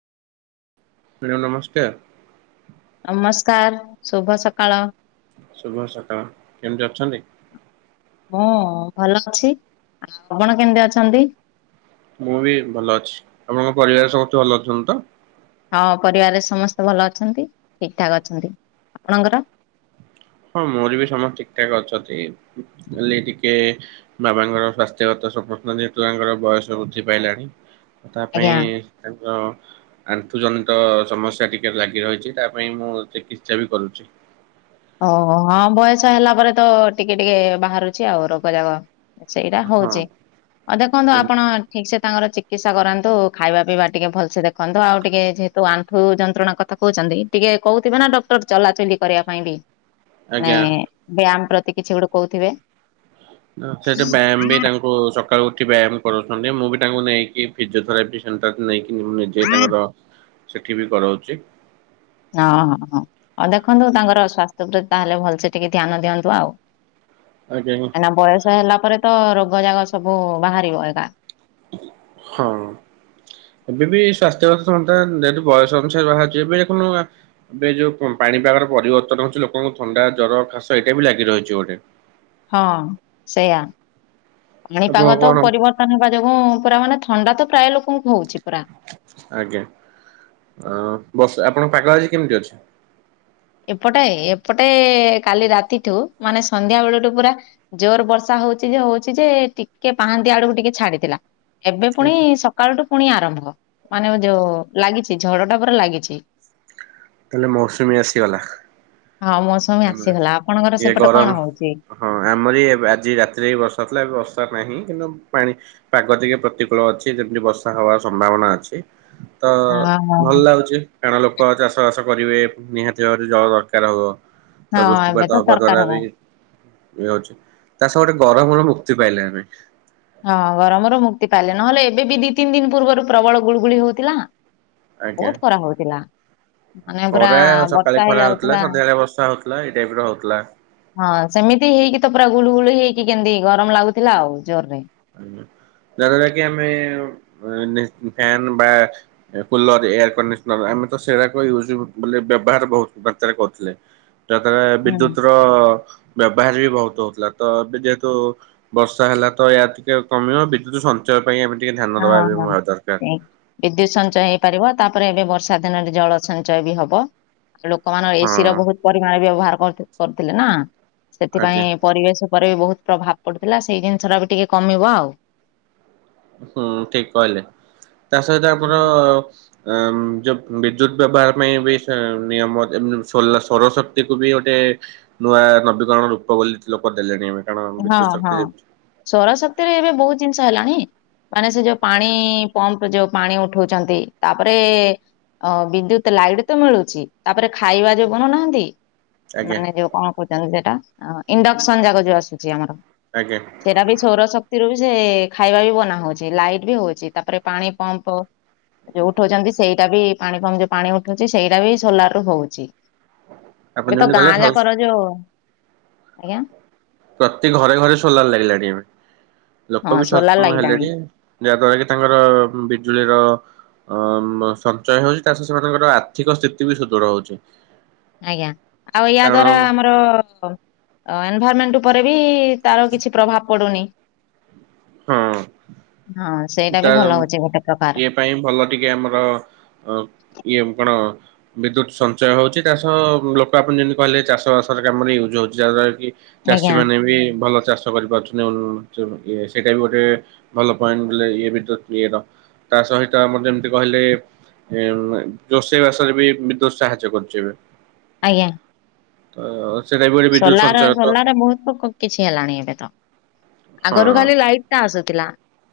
Madam ନମସ୍କାର। ନମସ୍କାର ଶୁଭ ସକାଳ। ଶୁଭ ସକାଳ କେମ୍ ତି ଅଛନ୍ତି? ମୁଁ ଭଲ ଅଛି ଆପଣ କେମିତି ଅଛନ୍ତି? ମୁଁ ବି ଭଲ ଅଛି ଆପଣଙ୍କ ପରିବାରରେ ସମସ୍ତେ ଭଲ ଅଛନ୍ତି ତ? ହଁ ପରିବାରରେ ସମସ୍ତେ ଭଲ ଅଛନ୍ତି ଠିକ୍ ଠାକ୍ ଅଛନ୍ତି ଆପଣଙ୍କର? ହଁ ମୋର ବି ସମସ୍ତେ ଠିକ୍ ଠାକ୍ ଅଛନ୍ତି ହେଲି ଟିକେ ବାବାଙ୍କର ସ୍ୱାସ୍ଥ୍ୟଗତ ସମ୍ପୂର୍ଣ ଯେହେତୁ ତାଙ୍କର ବୟସ ବୃଦ୍ଧି ପାଇଲାଣି ତା ପାଇଁ ଆଜ୍ଞା ତାଙ୍କର ଆଣ୍ଠୁଜନିତ ସମସ୍ୟା ଟିକେ ଲାଗି ରହିଛି ତା ପାଇଁ ମୁଁ ଚିକିତ୍ସା ବି କରୁଚି। ଓ ହଁ ବୟସ ହେଲା ପରେ ତ ଟିକେ ଟିକେ ବାହାରୁଚି ଆଉ ରୋଗ ଯାକ। ସେଇଟା ହଁ ହଉଚି ଆଉ ଦେଖନ୍ତୁ ଯେମିତି- ଆପଣ ଠିକ୍ ସେ ତାଙ୍କର ଚିକିତ୍ସା କରାନ୍ତୁ ଖାଇବା ପିଇବା ଟିକେ ଭଲସେ ଦେଖନ୍ତୁ ଆଉ ଟିକେ ଯେହେତୁ ଆଣ୍ଠୁ ଯନ୍ତ୍ରଣା କ ଥା କହୁଛନ୍ତି ଟିକେ କହୁଥିବେ ନା ଡକ୍ଟର ଚଲାଚଲି କରିବା ପାଇଁ ବି? ଆଜ୍ଞା। ନାଇଁ ବ୍ୟାୟାମ୍ ପ୍ରତି କିଛି ଗୋଟେ କହୁଥିବେ। ହଁ ସେଟା ବ୍ୟାୟାମ୍ ବି ତାଙ୍କୁ ଭୋର୍ ସକାଳୁ ଉଠି ବ୍ୟାୟାମ କରୁଛନ୍ତି ମୁଁ ବି ତାଙ୍କୁ ନେଇକି ଫିଜିଓଥେରାପି ସେଣ୍ଟର ନେଇକି ମୁଁ ନେଇକି ଯିଏ ତାଙ୍କର ସେଠି ବି କରାଉଛି ହଁ ହଁ ହଁ ଆଉ ଦେଖନ୍ତୁ ତାଙ୍କର ସ୍ୱାସ୍ଥ୍ୟ ଉପରେ ତାହେଲେ ଭଲସେ ଟିକେ ଧ୍ୟାନ ଦିଅନ୍ତୁ ଆଉ ଆଜ୍ଞା ଆଜ୍ଞା ନା ବୟସ ହେଲା ପରେ ତ ରୋଗ ଜାଗ ସବୁ ବାହାରିବ ଏକା ହଁ ଏବେ ବି ସ୍ୱାସ୍ଥ୍ୟ ବ୍ୟବସ୍ଥା ନିହାତି ବୟସ ଅନୁସାରେ ବାହଛି ଏବେ ଦେଖୁ ଏବେ ଯୋଉ ପାଣିପାଗର ପରିବର୍ତ୍ତନ ହଉଛି ଲୋକଙ୍କୁ ଥଣ୍ଡା ଜର ଖାସ ଏଇଟା ବି ଲାଗି ରହିଛି ଗୋଟେ। ହଁ ସେଇୟା ଆପଣ ପାଣିପାଗ ତ କଣ ପରିବର୍ତ୍ତ ପାନିପା ଯୋଗୁଁ ପୁରା ମାନେ ଥଣ୍ଡା ତ ପ୍ରାୟ ଲୋକଙ୍କୁ ହଉଛି ପୁରା ଆଜ୍ଞା ଅ ବସ୍ ଆପଣଙ୍କ ପାଗ ଆଜି କେମିତି ଅଛି? ଏପଟେ ଏପଟେ କାଲି ରାତିଠୁ ମାନେ ସନ୍ଧ୍ୟା ବେଳଠୁ ପୁରା ଜୋର ବର୍ଷା ହଉଛି ଯେ ହଉଛି ଯେ ଟିକେ ପାହାନ୍ତି ଆଡକୁ ଟିକେ ଛାଡିଥିଲା। ଏବେ ପୁଣି ସକାଳଠୁ ପୁଣି ଆରମ୍ଭ ମାନେ ଯୋଉ ଲାଗିଛି ଝଡ ଟା ପୁରା ଲାଗିଛି ତାହେଲେ ମୌସୁମୀ ଆସିଗଲା। ହଁ ମୌସୁମୀ ଆମର ଆସିଗଲା ଆପଣଙ୍କର ଇଏ ସେପଟେ ଗରମ କଣ ହଉଛି? ହଁ ଆମର ଏଇ ଏବେ ଆଜି ରାତିରେ ବି ବର୍ଷା ହଉଥିଲା ଏବେ ବର୍ଷା ନାହିଁ କିନ୍ତୁ ପାଣି ପାଗ ତିକେ ପ୍ରତିକୂଳ ଅଛି ଯେମିତି ବର୍ଷା ହବାର ସମ୍ଭାବନା ଅଛି। ତ ହଁ ହଁ। ଭଲ ଲାଗୁଛି କାରଣ ଲୋକ ଚାଷବାସ କରିବେ ନିହାତି ଭାବରେ ଜଳ ଦରକାର ହେବ ହଁ ତ ଏବେ ତ ବୃଷ୍ଟିପାତ ହବା ଦରକାର ଦ୍ୱାରା ହବ। ବି ଇଏ ହଉଛି ତା ସହ ଗୋଟେ ଗରମରୁ ମୁକ୍ତି ପାଇଲେ ଆମେ। ହଁ ଗରମରୁ ମୁକ୍ତି ପାଇଲେ ନହେଲେ ଏବେ ବି ଦି ତିନି ଦିନ ପୂର୍ବରୁ ପ୍ରବଳ ଗୁଳୁଗୁଳି ହଉଥିଲା ଆଜ୍ଞା। ବହୁତ୍ ଖରା ହଉଥିଲା। ମାନେ ପୁରା ଖରା ବର୍ଷା ସକାଳେ ଖରା ହଉଥିଲା ହେଇଯାଉଥିଲା। ସନ୍ଧ୍ୟାବେଳେ ବର୍ଷା ହଉଥିଲା ଏଇ ଟାଇପ ର ହଉଥିଲା। ହଁ ସେମିତି ହେଇକି ତ ପୁରା ଗୁଳୁ ଗୁଳି ହେଇକି କେମିତି ଗରମ ଲାଗୁଥିଲା ଆଉ ଜୋର ରେ ଯାହାଦ୍ୱାରା କିି ଆମେ [unintelligible] ଫ୍ୟାନ ବା କୁଲର ଏୟାର କଣ୍ଡିସନର ଆମେ ତ ସେଗୁଡାକ ୟୁଜ ବୋଲେ ବ୍ୟବହାର ବହୁତ ମାତ୍ରାରେ କରୁଥିଲେ। ଯାହାଦ୍ୱାରା ହୁଁ ବିଦ୍ୟୁତ୍ ର ର ବ୍ୟବହାର ବି ବହୁତ ହଉଥିଲା ତ ଏବେ ଯେହେତୁ ବର୍ଷା ହେଲା ତ ୟା ଟିକେ କମିବ ବିଦ୍ୟୁତ ସଞ୍ଚୟ ପାଇଁ ଆମେ ଟିକେ ଧ୍ୟାନ ଦବା ବି ଦରକାର। ବିଦ୍ୟୁତ୍ ସଞ୍ଚୟ ହେଇପାରିବ ତାପରେ ଏବେ ବର୍ଷା ଦିନରେ ଜଳ ସଞ୍ଚୟ ବି ହବ। ଲୋକମାନ ଏସି ର ହଁ ବହୁତ୍ ପରିମାଣରେ ବ୍ୟବହାର କରିଥିଲେ କରୁଥିଲେ ନା ଆଜ୍ଞା ସେଥିପାଇଁ ପରିବେଶ ଉପରେ ବି ବହୁତ ପ୍ରଭାବ ପଡୁଥିଲା ସେଇ ଜିନିଷ ଟା ବି ଟିକେ କମିବ ଆଉ। ହୁଁ ଠିକ୍ କହିଲେ ତା ସହିତ ଆମର ଆ ଯୋଉ ବିଦ୍ୟୁତ ବ୍ୟବହାର ପାଇଁ ବି ନିୟମ ଯେମିତି ସୋଲାର୍ ସୌର ଶକ୍ତି କୁ ବି ଗୋଟେ ନୂଆ ନବୀକରଣ ରୂପ ବୋଲି ଲୋକ ଦେଲେଣି ଏବେ। କାରଣ ହଁ ବିଦ୍ୟୁତ ଶକ୍ତି ହଁ ଯେ ସୌରଶକ୍ତିରେ ଏବେ ବହୁତ ଜିନିଷ ହେଲାଣି ମାନେ ସେ ଯୋଉ ପାଣି ଆଜ୍ଞା ପମ୍ପ ଯୋଉ ପାଣି ଉଠଉଛନ୍ତି ତାପରେ ଅ ବିଦ୍ୟୁତ ଲାଇଟ ତ ମିଳୁଛି ତାପରେ ଖାଇବା ଯୋଉ ବନଉନାହାନ୍ତି ଆଜ୍ଞା ମାନେ ଯୋଉ କଣ କହୁଛନ୍ତି ସେଟା ଇଣ୍ଡକ୍ସନ ଯାଗ ଯୋଉ ଆସୁଛି ଆମର ଆଜ୍ଞା ସେଇଟା ବି ସୋର ଶକ୍ତିରୁ ବି ସେ ଖାଇବା ବି ବନା ହଉଛି ଲାଇଟ ବି ହଉଛି ତାପରେ ପାଣି ପମ୍ପ ଯୋଉ ଉଠଉଛନ୍ତି ସେଇଟା ବି ପାଣି ଫମ୍ ଯୋଉ ପାଣି ଉଠଉଛି ସେଇଟା ବି ସୋଲାର ରୁ ହଉଛି। ଆପଣ ଏବେ ତ ଯେମିତି କହିଲେ ଗାଁ ସ ଯାକର ଯୋଉ, ଆଜ୍ଞା ପ୍ରତି ଘରେ ଘରେ ସୋଲାର ଲାଗିଲାଣି ଏ ହଁ ଲୋକ ବି ସୋଲାର ସଚେତନ ଲାଗିଲାଣି ହେଲେଣି ଯାହା ଦ୍ଵାରା କି ତାଙ୍କର ବିଜୁଳିର ଅ ସଞ୍ଚୟ ହଉଛି ତା ସ ସେମାନଙ୍କର ଆର୍ଥିକ ସ୍ଥିତି ବି ସୁଦୃଢ ହଉଛି। ଆଜ୍ଞା ଆଉ ୟା କାରଣ ଦ୍ଵାରା ଆମର ଏନଭାରମେଣ୍ଟ ଉପରେ ବି ତାର କିଛି ପ୍ରଭାବ ପଡୁନି। ହଁ ହଁ ସେଇଟା ତା ବି ଭଲ ହଉଛି ଗୋଟେ ପ୍ରକାର ଇଏ ପାଇଁ ଭଲ ଟିକେ ଆମର ଅ ଇଏ କଣ? ବିଦ୍ୟୁତ ସଞ୍ଚୟ ହଉଛି ତା ସହ ଲୋକ ଆପଣ ଯେମିତି କହିଲେ ଚାଷ ବାସରେ କାମରେ ୟୁଜ୍ ହଉଛି ଯାହାଦ୍ଵାରା କି ଚାଷୀ ଆଜ୍ଞା ମାନେ ବି ଭଲ ଚାଷ କରିପାରୁଛନ୍ତି। ଇଏ ସେଇଟା ବି ଗୋଟେ ଭଲ ପଏଣ୍ଟ ବୋଲେ ୟେ ବିଦ୍ୟୁତ ୟେର ତା ସହିତ ଆମର ଯେମତି କହିଲେ ରୋଷେଇ ବାସରେ ବି ବିଦ୍ୟୁତ ସାହାଯ୍ୟ କରୁଛି ଏବେ। ଆଜ୍ଞା। ତ ସେଇଟା ବି ଗୋଟେ ବିଦ୍ୟୁତ ସଲାର ସଞ୍ଚୟ ତ ସୋଲାରେ ବହୁତ ପୋକ କିଛି ହେଲାଣି ଏବେ ତ ହଁ। ଆଗରୁ ଖାଲି ଲାଇଟ୍ ଟା ଆସୁଥିଲା।